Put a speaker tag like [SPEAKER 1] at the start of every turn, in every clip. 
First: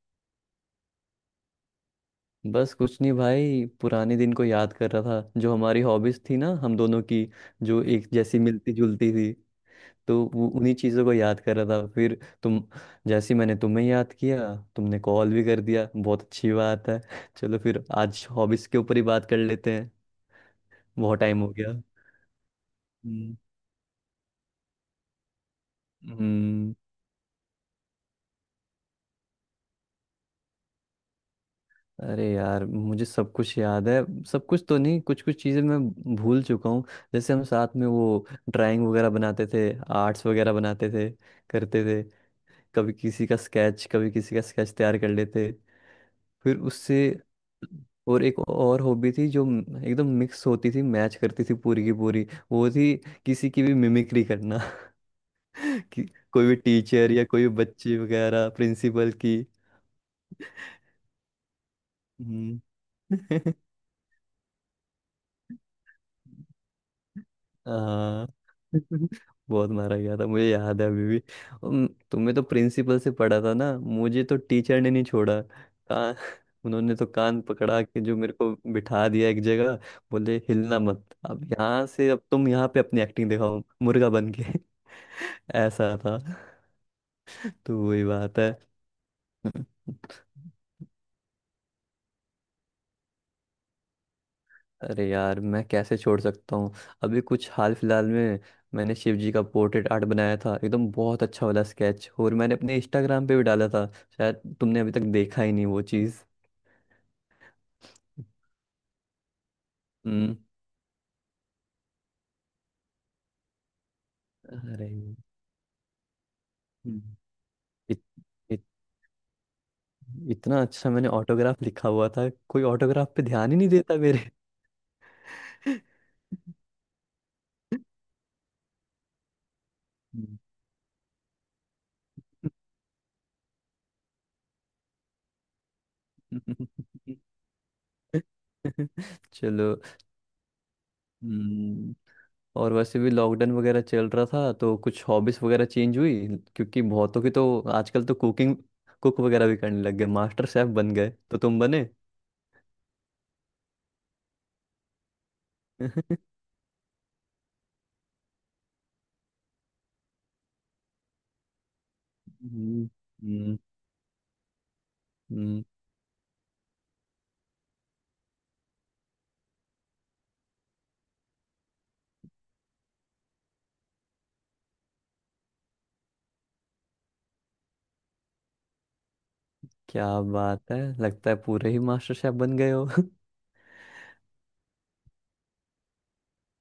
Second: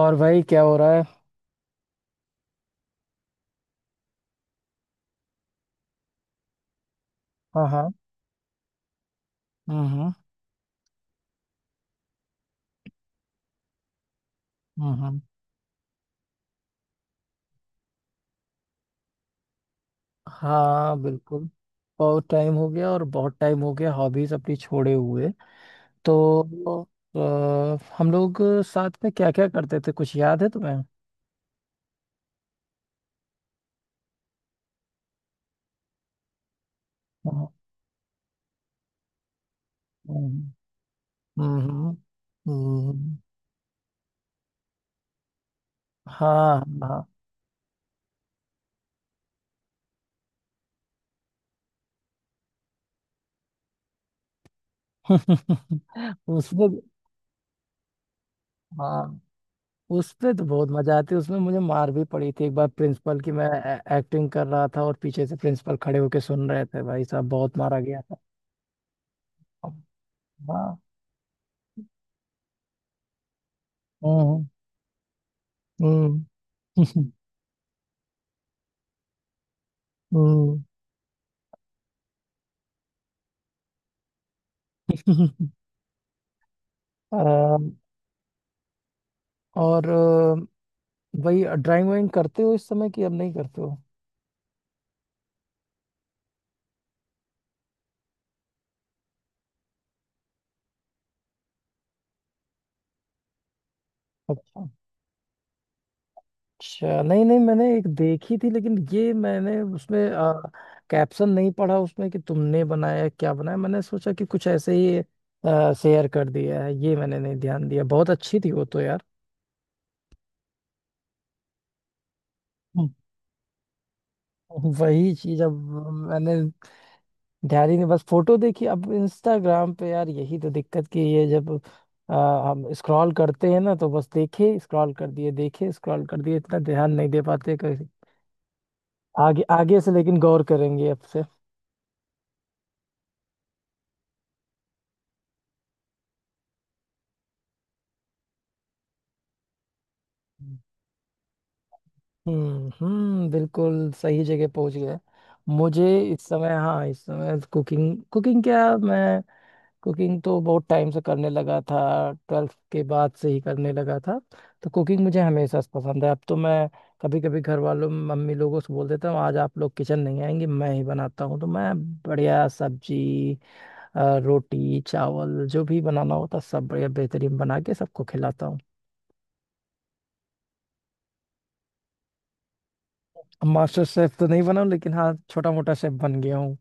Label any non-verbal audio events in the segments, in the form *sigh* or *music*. [SPEAKER 1] और भाई क्या हो रहा है?
[SPEAKER 2] बस कुछ नहीं भाई, पुराने दिन को याद कर रहा था जो हमारी हॉबीज थी ना, हम दोनों की।
[SPEAKER 1] हाँ,
[SPEAKER 2] जो
[SPEAKER 1] हाँ।
[SPEAKER 2] एक जैसी मिलती जुलती थी
[SPEAKER 1] हम्म, हम्म,
[SPEAKER 2] तो वो उन्हीं चीज़ों को याद कर रहा था। फिर तुम, जैसे ही मैंने तुम्हें याद किया
[SPEAKER 1] हम्म,
[SPEAKER 2] तुमने कॉल भी कर दिया। बहुत अच्छी बात है। चलो फिर आज हॉबीज के ऊपर ही बात कर लेते हैं।
[SPEAKER 1] हाँ,
[SPEAKER 2] बहुत टाइम
[SPEAKER 1] बिल्कुल।
[SPEAKER 2] हो गया।
[SPEAKER 1] बहुत टाइम हो गया, और बहुत
[SPEAKER 2] हम्म।
[SPEAKER 1] टाइम हो गया हॉबीज अपनी छोड़े हुए।
[SPEAKER 2] हम्म।
[SPEAKER 1] तो हम लोग साथ में क्या क्या करते थे, कुछ याद है तुम्हें?
[SPEAKER 2] अरे यार, मुझे सब कुछ याद है। सब कुछ तो नहीं, कुछ कुछ चीज़ें मैं भूल चुका हूँ। जैसे हम
[SPEAKER 1] हम्म,
[SPEAKER 2] साथ में वो ड्राइंग वगैरह बनाते थे, आर्ट्स
[SPEAKER 1] हम्म,
[SPEAKER 2] वगैरह बनाते थे, करते
[SPEAKER 1] हम्म,
[SPEAKER 2] थे। कभी
[SPEAKER 1] हम्म।
[SPEAKER 2] किसी का स्केच, कभी किसी का स्केच तैयार कर लेते, फिर
[SPEAKER 1] हाँ,
[SPEAKER 2] उससे।
[SPEAKER 1] हाँ।
[SPEAKER 2] और एक और हॉबी थी जो एकदम मिक्स होती थी, मैच करती थी पूरी की पूरी। वो थी किसी की भी मिमिक्री करना। *laughs* कि
[SPEAKER 1] *laughs*
[SPEAKER 2] कोई भी
[SPEAKER 1] उसमें।
[SPEAKER 2] टीचर या कोई भी बच्चे वगैरह,
[SPEAKER 1] हाँ।
[SPEAKER 2] प्रिंसिपल की।
[SPEAKER 1] उसमें तो बहुत मजा आती है। उसमें मुझे मार भी पड़ी थी एक
[SPEAKER 2] हम्म।
[SPEAKER 1] बार, प्रिंसिपल की। मैं
[SPEAKER 2] *laughs*
[SPEAKER 1] एक्टिंग कर रहा था और पीछे से प्रिंसिपल खड़े होके सुन रहे थे, भाई साहब बहुत मारा गया था।
[SPEAKER 2] हाँ। *laughs* बहुत मारा गया था, मुझे
[SPEAKER 1] हाँ।
[SPEAKER 2] याद है अभी भी। तुमने तो प्रिंसिपल से पढ़ा था ना, मुझे तो
[SPEAKER 1] हम्म,
[SPEAKER 2] टीचर ने नहीं छोड़ा, कान
[SPEAKER 1] हम्म,
[SPEAKER 2] *laughs* उन्होंने तो कान पकड़ा के जो मेरे को बिठा दिया एक जगह। बोले
[SPEAKER 1] हम्म।
[SPEAKER 2] हिलना मत अब यहाँ से, अब तुम यहाँ पे अपनी एक्टिंग दिखाओ मुर्गा बन के।
[SPEAKER 1] *laughs*
[SPEAKER 2] *laughs* ऐसा था।
[SPEAKER 1] अम,
[SPEAKER 2] तो वही बात है।
[SPEAKER 1] और वही ड्राइंग वाइंग करते हो इस समय कि अब नहीं करते हो?
[SPEAKER 2] अरे यार, मैं कैसे छोड़ सकता हूँ। अभी कुछ हाल फिलहाल में मैंने शिव जी का पोर्ट्रेट आर्ट बनाया था, एकदम बहुत अच्छा वाला स्केच, और मैंने अपने इंस्टाग्राम पे भी डाला था। शायद
[SPEAKER 1] अच्छा।
[SPEAKER 2] तुमने अभी तक देखा ही नहीं वो चीज़।
[SPEAKER 1] अच्छा, नहीं नहीं, मैंने एक देखी थी लेकिन ये मैंने उसमें
[SPEAKER 2] हम्म।
[SPEAKER 1] कैप्शन नहीं पढ़ा उसमें कि तुमने बनाया क्या बनाया। मैंने सोचा कि कुछ ऐसे
[SPEAKER 2] अरे।
[SPEAKER 1] ही शेयर कर दिया है, ये
[SPEAKER 2] हम्म।
[SPEAKER 1] मैंने नहीं ध्यान दिया।
[SPEAKER 2] इत,
[SPEAKER 1] बहुत अच्छी थी
[SPEAKER 2] इत,
[SPEAKER 1] वो तो यार।
[SPEAKER 2] इतना अच्छा मैंने ऑटोग्राफ लिखा हुआ था, कोई
[SPEAKER 1] हम्म।
[SPEAKER 2] ऑटोग्राफ पे ध्यान ही नहीं देता मेरे।
[SPEAKER 1] वही चीज। अब मैंने ध्यान ही नहीं, बस फोटो देखी अब इंस्टाग्राम पे। यार
[SPEAKER 2] हम्म।
[SPEAKER 1] यही तो दिक्कत की है जब हम स्क्रॉल करते हैं ना, तो बस देखे स्क्रॉल कर दिए, देखे स्क्रॉल कर दिए, इतना ध्यान नहीं
[SPEAKER 2] *laughs*
[SPEAKER 1] दे पाते कभी आगे
[SPEAKER 2] चलो।
[SPEAKER 1] आगे से, लेकिन गौर करेंगे अब से।
[SPEAKER 2] हम्म। और वैसे भी लॉकडाउन वगैरह चल रहा था तो कुछ हॉबीज वगैरह चेंज हुई, क्योंकि बहुतों की तो आजकल तो कुकिंग, कुक वगैरह भी करने लग गए, मास्टर शेफ बन गए। तो तुम बने।
[SPEAKER 1] हम्म, हम्म, बिल्कुल सही जगह पहुंच गए मुझे। इस
[SPEAKER 2] *laughs*
[SPEAKER 1] समय, हाँ, इस समय कुकिंग, कुकिंग क्या, मैं कुकिंग तो बहुत टाइम से करने लगा था, 12th के
[SPEAKER 2] हम्म।
[SPEAKER 1] बाद से ही
[SPEAKER 2] हम्म।
[SPEAKER 1] करने लगा था। तो कुकिंग मुझे हमेशा
[SPEAKER 2] हम्म।
[SPEAKER 1] से पसंद है। अब तो मैं कभी कभी घर वालों, मम्मी लोगों से बोल देता हूँ आज आप लोग किचन नहीं आएंगे, मैं ही बनाता हूँ। तो मैं बढ़िया सब्जी, रोटी चावल, जो भी बनाना होता सब बढ़िया बेहतरीन बना के सबको खिलाता हूँ।
[SPEAKER 2] क्या बात है, लगता है पूरे ही मास्टर शेफ बन गए हो।
[SPEAKER 1] अब मास्टर शेफ तो नहीं बना हूँ, लेकिन हाँ छोटा मोटा शेफ बन गया हूँ।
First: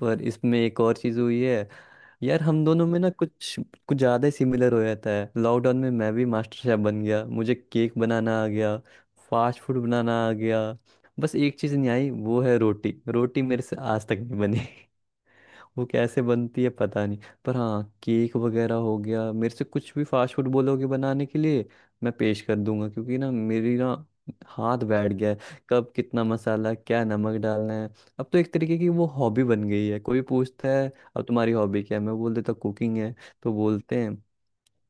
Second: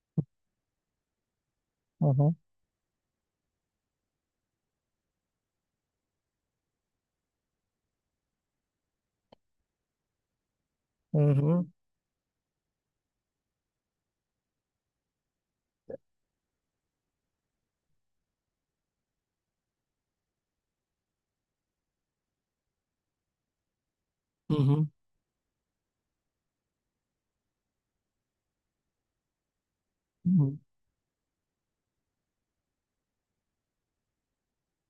[SPEAKER 2] पर इसमें एक और चीज हुई है।
[SPEAKER 1] हम्म,
[SPEAKER 2] यार हम दोनों में ना कुछ कुछ ज्यादा ही सिमिलर हो जाता है। लॉकडाउन में मैं भी मास्टर शेफ बन गया, मुझे केक बनाना आ गया, फास्ट फूड बनाना आ गया।
[SPEAKER 1] हम्म,
[SPEAKER 2] बस एक
[SPEAKER 1] हम्म,
[SPEAKER 2] चीज नहीं आई, वो है रोटी। रोटी मेरे से आज तक नहीं बनी, वो कैसे बनती है पता नहीं। पर हाँ, केक वगैरह हो गया। मेरे से कुछ भी फास्ट फूड बोलोगे बनाने के लिए, मैं पेश कर दूंगा। क्योंकि ना मेरी ना, हाथ
[SPEAKER 1] हम्म,
[SPEAKER 2] बैठ गया है कब कितना मसाला क्या नमक डालना है। अब तो एक तरीके की वो हॉबी बन गई है। कोई
[SPEAKER 1] हम्म,
[SPEAKER 2] पूछता है अब तुम्हारी हॉबी क्या है, मैं बोल देता कुकिंग है। तो बोलते हैं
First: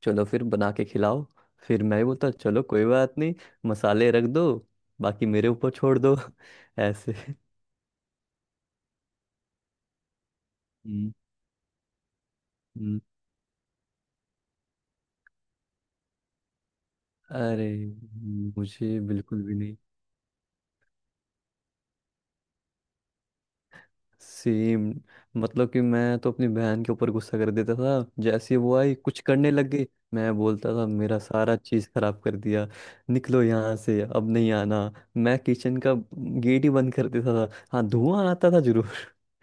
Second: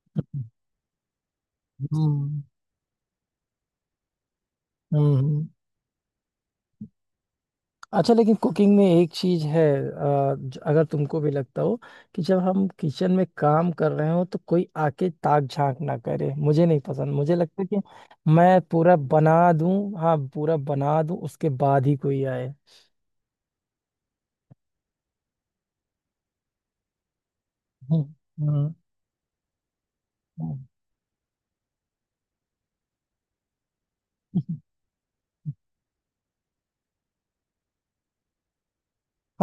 [SPEAKER 2] चलो फिर बना के खिलाओ। फिर मैं ही बोलता
[SPEAKER 1] हम्म,
[SPEAKER 2] चलो कोई बात नहीं, मसाले रख दो,
[SPEAKER 1] हम्म,
[SPEAKER 2] बाकी
[SPEAKER 1] हम्म।
[SPEAKER 2] मेरे ऊपर छोड़ दो। *laughs* ऐसे।
[SPEAKER 1] अच्छा, लेकिन कुकिंग में एक चीज है। अगर
[SPEAKER 2] हम्म।
[SPEAKER 1] तुमको भी लगता हो कि जब हम
[SPEAKER 2] हम्म।
[SPEAKER 1] किचन में काम कर रहे हो तो कोई आके ताक झांक ना करे, मुझे नहीं पसंद। मुझे लगता है
[SPEAKER 2] अरे,
[SPEAKER 1] कि मैं पूरा
[SPEAKER 2] मुझे
[SPEAKER 1] बना
[SPEAKER 2] बिल्कुल भी नहीं।
[SPEAKER 1] दूं, हाँ पूरा बना दूं, उसके बाद ही कोई आए।
[SPEAKER 2] सेम। मतलब कि मैं तो अपनी बहन के ऊपर गुस्सा कर देता था,
[SPEAKER 1] हम्म,
[SPEAKER 2] जैसे ही
[SPEAKER 1] हम्म,
[SPEAKER 2] वो आई कुछ करने लग गई। मैं
[SPEAKER 1] हम्म।
[SPEAKER 2] बोलता था मेरा सारा चीज खराब कर दिया, निकलो यहाँ से, अब नहीं आना।
[SPEAKER 1] *laughs*
[SPEAKER 2] मैं किचन का गेट ही बंद कर देता था। हाँ, धुआं आता था जरूर।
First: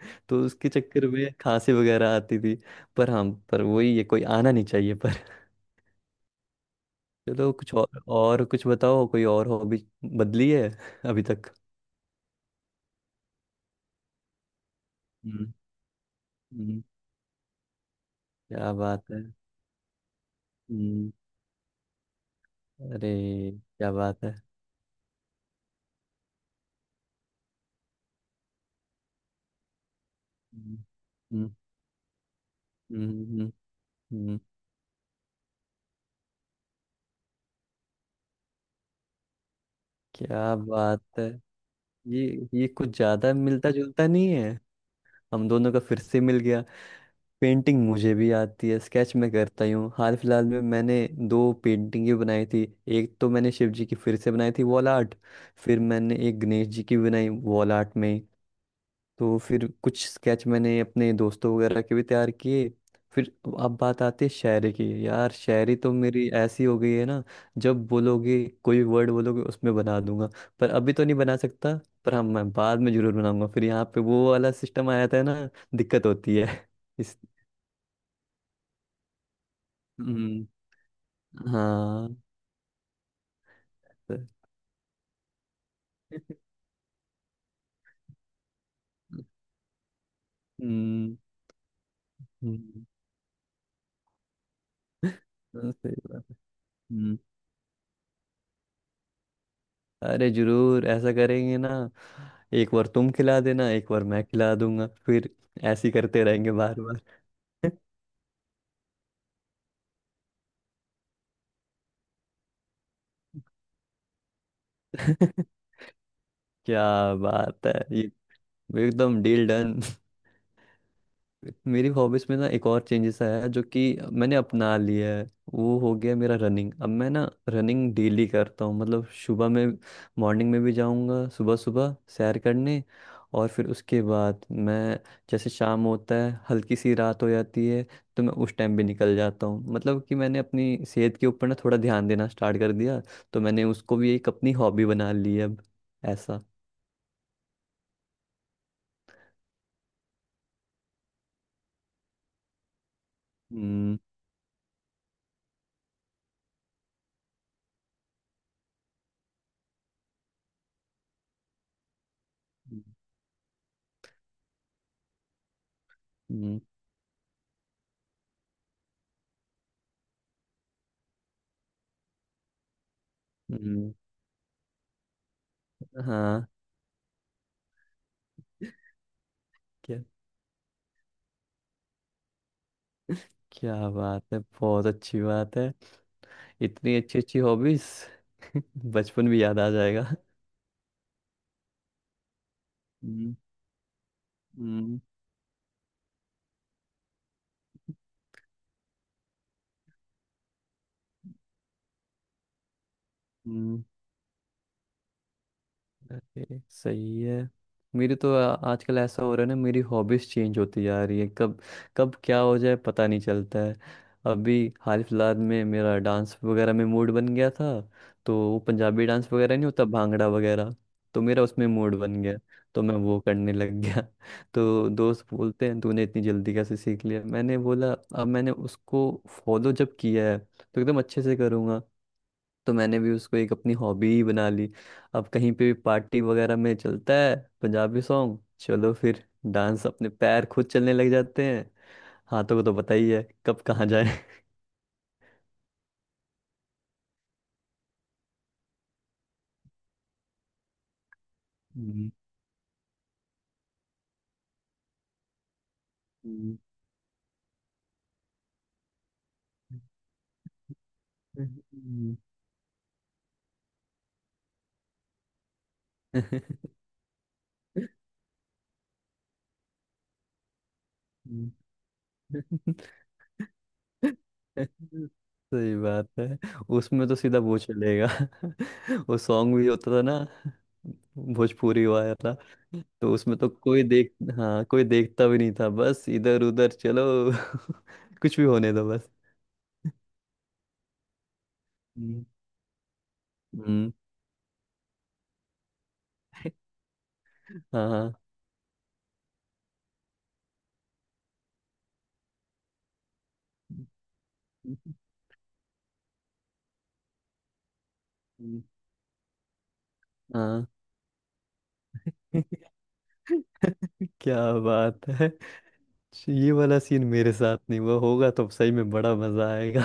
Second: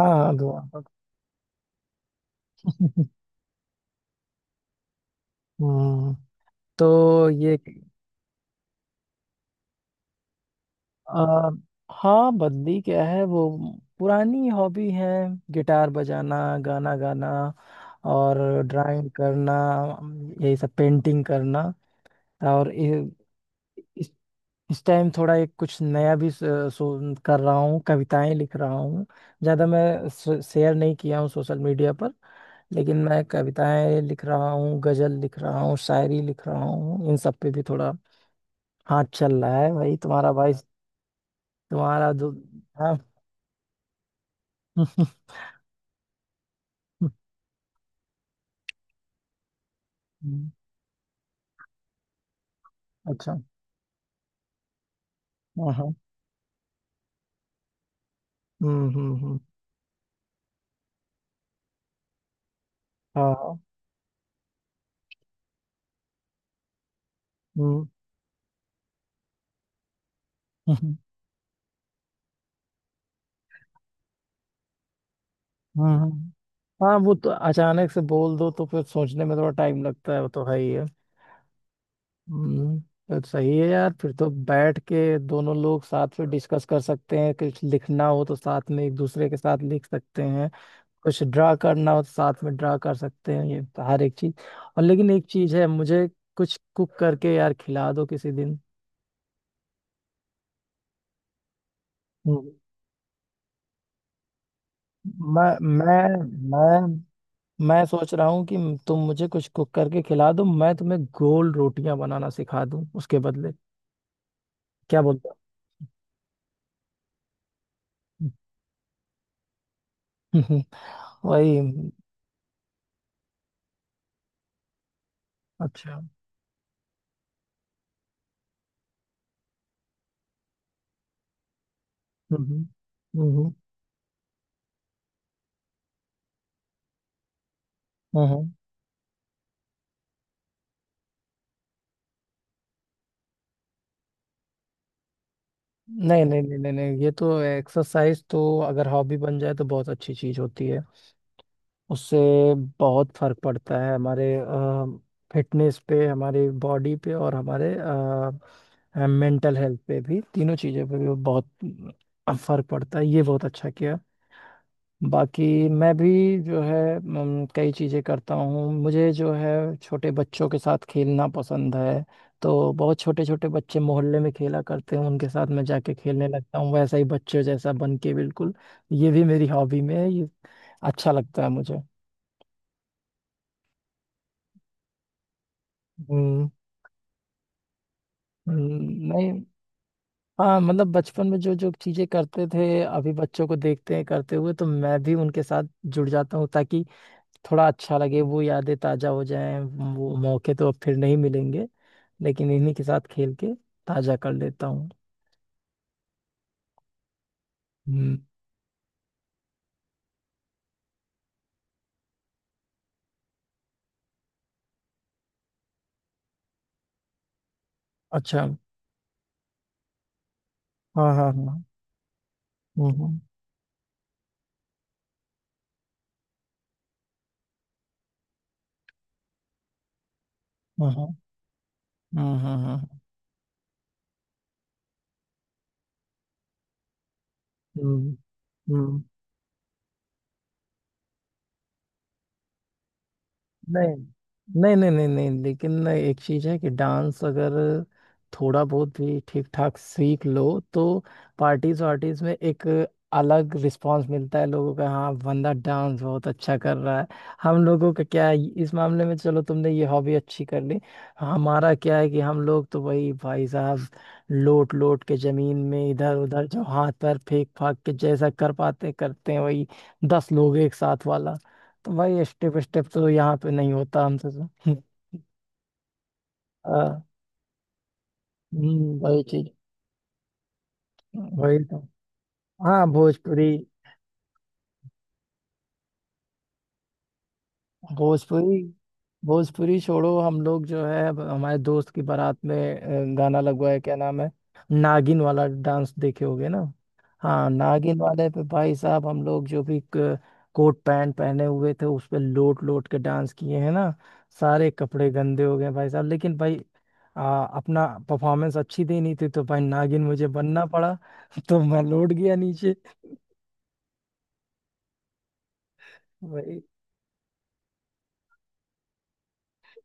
[SPEAKER 1] हाँ, हाँ,
[SPEAKER 2] तो
[SPEAKER 1] दुआ।
[SPEAKER 2] उसके चक्कर में खांसी वगैरह आती थी। पर हाँ,
[SPEAKER 1] *laughs*
[SPEAKER 2] पर वही है, कोई आना नहीं चाहिए पर।
[SPEAKER 1] हम्म।
[SPEAKER 2] *laughs*
[SPEAKER 1] तो
[SPEAKER 2] चलो
[SPEAKER 1] ये
[SPEAKER 2] कुछ और कुछ बताओ। कोई और हॉबी बदली है अभी
[SPEAKER 1] आ,
[SPEAKER 2] तक?
[SPEAKER 1] हाँ, बदली क्या है वो, पुरानी हॉबी है।
[SPEAKER 2] हम्म।
[SPEAKER 1] गिटार बजाना,
[SPEAKER 2] हम्म।
[SPEAKER 1] गाना गाना, और
[SPEAKER 2] क्या बात
[SPEAKER 1] ड्राइंग
[SPEAKER 2] है।
[SPEAKER 1] करना, यही सब
[SPEAKER 2] हम्म।
[SPEAKER 1] पेंटिंग करना। और
[SPEAKER 2] अरे। क्या
[SPEAKER 1] इस
[SPEAKER 2] बात है।
[SPEAKER 1] इस टाइम थोड़ा एक कुछ नया भी कर रहा हूँ, कविताएं लिख रहा हूँ। ज़्यादा मैं शेयर
[SPEAKER 2] हम्म।
[SPEAKER 1] नहीं किया हूँ
[SPEAKER 2] हम्म।
[SPEAKER 1] सोशल मीडिया पर, लेकिन
[SPEAKER 2] हम्म।
[SPEAKER 1] मैं
[SPEAKER 2] हम्म।
[SPEAKER 1] कविताएं लिख
[SPEAKER 2] हम्म।
[SPEAKER 1] रहा हूँ, गजल लिख रहा हूँ, शायरी लिख रहा हूँ, इन सब पे भी थोड़ा हाथ चल रहा है भाई। तुम्हारा भाई,
[SPEAKER 2] क्या बात है।
[SPEAKER 1] तुम्हारा
[SPEAKER 2] ये
[SPEAKER 1] जो,
[SPEAKER 2] ये कुछ
[SPEAKER 1] हाँ।
[SPEAKER 2] ज्यादा मिलता जुलता नहीं है,
[SPEAKER 1] *laughs*
[SPEAKER 2] हम दोनों का फिर से मिल गया। पेंटिंग मुझे भी आती है, स्केच मैं करता ही हूँ। हाल फिलहाल
[SPEAKER 1] हम्म,
[SPEAKER 2] में मैंने दो पेंटिंग ही बनाई थी। एक तो
[SPEAKER 1] अच्छा,
[SPEAKER 2] मैंने शिव जी की फिर से बनाई थी वॉल आर्ट।
[SPEAKER 1] हाँ,
[SPEAKER 2] फिर
[SPEAKER 1] हाँ।
[SPEAKER 2] मैंने एक गणेश जी की बनाई वॉल आर्ट में।
[SPEAKER 1] हम्म, हम्म,
[SPEAKER 2] तो फिर कुछ स्केच मैंने अपने दोस्तों वगैरह के भी तैयार किए फिर।
[SPEAKER 1] हाँ, हाँ।
[SPEAKER 2] अब बात आती है शायरी की। यार, शायरी तो मेरी ऐसी हो गई है ना,
[SPEAKER 1] हम्म।
[SPEAKER 2] जब बोलोगे, कोई वर्ड बोलोगे उसमें बना दूंगा।
[SPEAKER 1] *laughs*
[SPEAKER 2] पर अभी
[SPEAKER 1] हम्म,
[SPEAKER 2] तो नहीं बना सकता। पर हाँ, मैं बाद में जरूर बनाऊंगा। फिर यहाँ पे वो वाला सिस्टम आया था ना,
[SPEAKER 1] हम्म,
[SPEAKER 2] दिक्कत होती है।
[SPEAKER 1] हाँ, हाँ,
[SPEAKER 2] *laughs*
[SPEAKER 1] वो
[SPEAKER 2] इस।
[SPEAKER 1] तो अचानक से बोल दो तो फिर सोचने में थोड़ा टाइम लगता है, वो तो
[SPEAKER 2] हम्म।
[SPEAKER 1] है ही है।
[SPEAKER 2] हाँ।
[SPEAKER 1] हम्म। तो सही है यार, फिर तो बैठ के दोनों लोग साथ में
[SPEAKER 2] *laughs*
[SPEAKER 1] डिस्कस कर सकते हैं, कुछ लिखना हो तो साथ में एक दूसरे के साथ लिख सकते हैं,
[SPEAKER 2] हम्म।
[SPEAKER 1] कुछ ड्रा करना हो तो साथ में ड्रा
[SPEAKER 2] हम्म।
[SPEAKER 1] कर सकते हैं, ये तो हर एक चीज। और लेकिन एक चीज है,
[SPEAKER 2] हाँ, सही
[SPEAKER 1] मुझे
[SPEAKER 2] बात
[SPEAKER 1] कुछ कुक
[SPEAKER 2] है।
[SPEAKER 1] करके यार खिला दो किसी दिन।
[SPEAKER 2] अरे जरूर ऐसा करेंगे ना।
[SPEAKER 1] हम्म।
[SPEAKER 2] एक बार तुम खिला देना, एक बार मैं खिला दूंगा, फिर
[SPEAKER 1] मैं
[SPEAKER 2] ऐसे ही
[SPEAKER 1] मैं
[SPEAKER 2] करते रहेंगे बार बार।
[SPEAKER 1] मैं मैं सोच रहा हूँ कि तुम मुझे कुछ कुक करके खिला दो, मैं तुम्हें गोल रोटियां बनाना सिखा दूँ उसके बदले, क्या बोलते हो?
[SPEAKER 2] *laughs* क्या बात है ये, एकदम डील डन।
[SPEAKER 1] *laughs* वही,
[SPEAKER 2] मेरी
[SPEAKER 1] हम्म।
[SPEAKER 2] हॉबीज में ना एक और चेंजेस आया है, जो कि मैंने अपना लिया है। वो
[SPEAKER 1] अच्छा,
[SPEAKER 2] हो
[SPEAKER 1] हम्म,
[SPEAKER 2] गया मेरा रनिंग। अब मैं ना रनिंग डेली करता हूँ, मतलब सुबह में मॉर्निंग में भी जाऊँगा सुबह सुबह सैर
[SPEAKER 1] हम्म, हम्म,
[SPEAKER 2] करने। और फिर उसके बाद मैं, जैसे शाम होता है हल्की सी रात हो जाती है, तो
[SPEAKER 1] हम्म,
[SPEAKER 2] मैं
[SPEAKER 1] हम्म।
[SPEAKER 2] उस टाइम भी निकल जाता हूँ। मतलब कि मैंने अपनी सेहत के ऊपर ना थोड़ा ध्यान देना स्टार्ट कर दिया, तो मैंने उसको भी एक अपनी हॉबी बना ली है अब
[SPEAKER 1] नहीं नहीं
[SPEAKER 2] ऐसा।
[SPEAKER 1] नहीं नहीं नहीं, ये तो एक्सरसाइज तो अगर हॉबी बन जाए तो बहुत अच्छी चीज होती है। उससे बहुत फर्क पड़ता है
[SPEAKER 2] हम्म।
[SPEAKER 1] हमारे फिटनेस पे, हमारे बॉडी पे, और हमारे मेंटल हेल्थ पे भी, तीनों चीज़ों पे भी बहुत फर्क
[SPEAKER 2] हम्म।
[SPEAKER 1] पड़ता है। ये बहुत अच्छा किया। बाकी मैं भी
[SPEAKER 2] हम्म।
[SPEAKER 1] जो है कई चीज़ें करता हूँ। मुझे जो है छोटे बच्चों के साथ खेलना पसंद है। तो बहुत छोटे छोटे बच्चे मोहल्ले में खेला करते हैं, उनके साथ मैं जाके
[SPEAKER 2] हम्म।
[SPEAKER 1] खेलने
[SPEAKER 2] हाँ,
[SPEAKER 1] लगता हूँ, वैसा ही बच्चे जैसा बन के बिल्कुल। ये भी मेरी हॉबी में है, ये अच्छा लगता है मुझे।
[SPEAKER 2] क्या बात है, बहुत अच्छी बात है।
[SPEAKER 1] हम्म,
[SPEAKER 2] इतनी अच्छी अच्छी हॉबीज। *laughs* बचपन
[SPEAKER 1] नहीं।
[SPEAKER 2] भी याद आ जाएगा।
[SPEAKER 1] हाँ मतलब बचपन में जो जो चीजें करते थे अभी
[SPEAKER 2] हम्म।
[SPEAKER 1] बच्चों को देखते हैं करते हुए, तो मैं भी उनके साथ जुड़ जाता हूँ ताकि थोड़ा अच्छा लगे, वो यादें ताजा हो जाएं। वो मौके तो अब फिर नहीं मिलेंगे, लेकिन इन्हीं के साथ खेल के
[SPEAKER 2] हम्म।
[SPEAKER 1] ताजा कर लेता हूँ।
[SPEAKER 2] अरे सही है। मेरी
[SPEAKER 1] हम्म।
[SPEAKER 2] तो आजकल ऐसा हो रहा है ना, मेरी हॉबीज चेंज होती जा रही है, कब कब क्या हो जाए पता नहीं चलता है। अभी हाल फिलहाल में मेरा डांस वगैरह में मूड बन गया था। तो
[SPEAKER 1] अच्छा।
[SPEAKER 2] वो पंजाबी डांस वगैरह नहीं होता भांगड़ा वगैरह,
[SPEAKER 1] हाँ,
[SPEAKER 2] तो
[SPEAKER 1] हाँ,
[SPEAKER 2] मेरा
[SPEAKER 1] हाँ।
[SPEAKER 2] उसमें मूड बन गया, तो
[SPEAKER 1] हम्म,
[SPEAKER 2] मैं वो
[SPEAKER 1] हम्म,
[SPEAKER 2] करने लग गया। *laughs* तो दोस्त बोलते हैं तूने इतनी जल्दी कैसे सीख लिया, मैंने बोला अब मैंने उसको फॉलो जब किया है तो एकदम
[SPEAKER 1] हम्म,
[SPEAKER 2] अच्छे से करूँगा।
[SPEAKER 1] हम्म, हम्म,
[SPEAKER 2] तो मैंने
[SPEAKER 1] हम्म,
[SPEAKER 2] भी उसको एक अपनी हॉबी ही बना ली। अब कहीं पे भी पार्टी वगैरह में चलता है पंजाबी सॉन्ग, चलो
[SPEAKER 1] हम्म।
[SPEAKER 2] फिर डांस, अपने पैर खुद चलने लग जाते हैं। हाथों को तो पता ही है कब कहाँ
[SPEAKER 1] नहीं
[SPEAKER 2] जाए।
[SPEAKER 1] नहीं नहीं नहीं नहीं, लेकिन एक चीज है कि डांस अगर थोड़ा बहुत भी ठीक ठाक सीख लो तो पार्टीज
[SPEAKER 2] हम्म।
[SPEAKER 1] वार्टीज में एक अलग रिस्पांस मिलता है लोगों का, हाँ बंदा डांस बहुत अच्छा
[SPEAKER 2] हम्म।
[SPEAKER 1] कर रहा है। हम लोगों का क्या है, इस मामले में चलो तुमने ये हॉबी अच्छी कर ली।
[SPEAKER 2] हम्म।
[SPEAKER 1] हमारा क्या है
[SPEAKER 2] हम्म।
[SPEAKER 1] कि हम लोग तो वही भाई साहब, लोट लोट के जमीन में इधर
[SPEAKER 2] हम्म।
[SPEAKER 1] उधर जो हाथ पैर फेंक फाक के जैसा कर पाते करते हैं, वही दस लोग एक साथ वाला। तो भाई स्टेप
[SPEAKER 2] हम्म। *laughs*
[SPEAKER 1] स्टेप तो यहाँ पे नहीं होता हमसे
[SPEAKER 2] *laughs*
[SPEAKER 1] तो।
[SPEAKER 2] सही बात है।
[SPEAKER 1] *laughs* आ,
[SPEAKER 2] उसमें तो सीधा वो चलेगा। *laughs* वो
[SPEAKER 1] वही चीज।
[SPEAKER 2] सॉन्ग भी होता था ना,
[SPEAKER 1] वही तो।
[SPEAKER 2] भोजपुरी वाला।
[SPEAKER 1] हाँ,
[SPEAKER 2] तो उसमें तो
[SPEAKER 1] भोजपुरी।
[SPEAKER 2] कोई देख हाँ, कोई देखता भी नहीं था, बस इधर उधर चलो। *laughs* कुछ भी
[SPEAKER 1] भोजपुरी।
[SPEAKER 2] होने दो बस।
[SPEAKER 1] भोजपुरी छोड़ो, हम लोग जो है अब हमारे दोस्त की
[SPEAKER 2] हम्म।
[SPEAKER 1] बारात में गाना लगवाया,
[SPEAKER 2] हम्म।
[SPEAKER 1] क्या नाम है, नागिन वाला डांस देखे होगे ना। हाँ,
[SPEAKER 2] हाँ,
[SPEAKER 1] नागिन
[SPEAKER 2] हाँ।
[SPEAKER 1] वाले पे भाई साहब, हम लोग जो भी कोट पैंट पहने हुए थे उस पे लोट लोट के डांस किए हैं ना, सारे
[SPEAKER 2] हम्म।
[SPEAKER 1] कपड़े गंदे हो गए भाई साहब, लेकिन भाई अपना परफॉर्मेंस अच्छी देनी थी तो भाई नागिन मुझे बनना
[SPEAKER 2] हाँ।
[SPEAKER 1] पड़ा। *laughs* तो मैं लौट गया
[SPEAKER 2] *laughs*
[SPEAKER 1] नीचे।
[SPEAKER 2] क्या बात है, ये वाला सीन मेरे साथ नहीं हुआ होगा तो सही में बड़ा मजा आएगा।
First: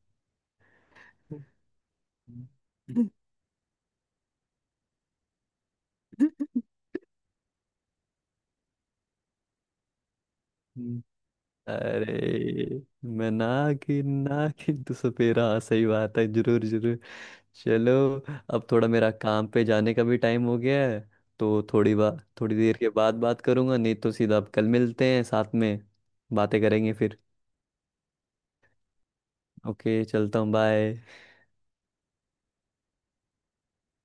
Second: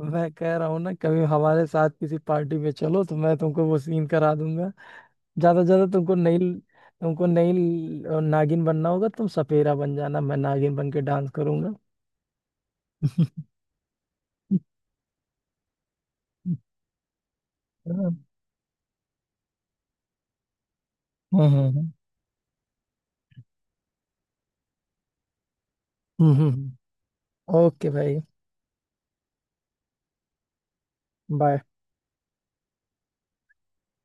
[SPEAKER 1] मैं कह रहा हूँ ना कभी हमारे साथ किसी पार्टी में चलो तो
[SPEAKER 2] *laughs*
[SPEAKER 1] मैं तुमको वो सीन करा दूंगा। ज्यादा से ज्यादा तुमको नई नागिन बनना होगा, तुम सपेरा बन जाना, मैं नागिन बन के
[SPEAKER 2] हम्म।
[SPEAKER 1] डांस करूंगा।
[SPEAKER 2] अरे, मैं नागिन नागिन
[SPEAKER 1] *laughs*
[SPEAKER 2] तू सपेरा, हाँ सही बात है, जरूर जरूर। चलो,
[SPEAKER 1] हाँ,
[SPEAKER 2] अब थोड़ा मेरा काम पे जाने का भी टाइम हो गया है,
[SPEAKER 1] हाँ,
[SPEAKER 2] तो
[SPEAKER 1] हाँ।
[SPEAKER 2] थोड़ी बात थोड़ी देर के बाद बात करूंगा, नहीं तो सीधा अब कल मिलते हैं साथ में
[SPEAKER 1] हम्म,
[SPEAKER 2] बातें
[SPEAKER 1] हम्म।
[SPEAKER 2] करेंगे फिर।
[SPEAKER 1] *laughs* ओके भाई।
[SPEAKER 2] ओके चलता हूँ। बाय।
[SPEAKER 1] बाय।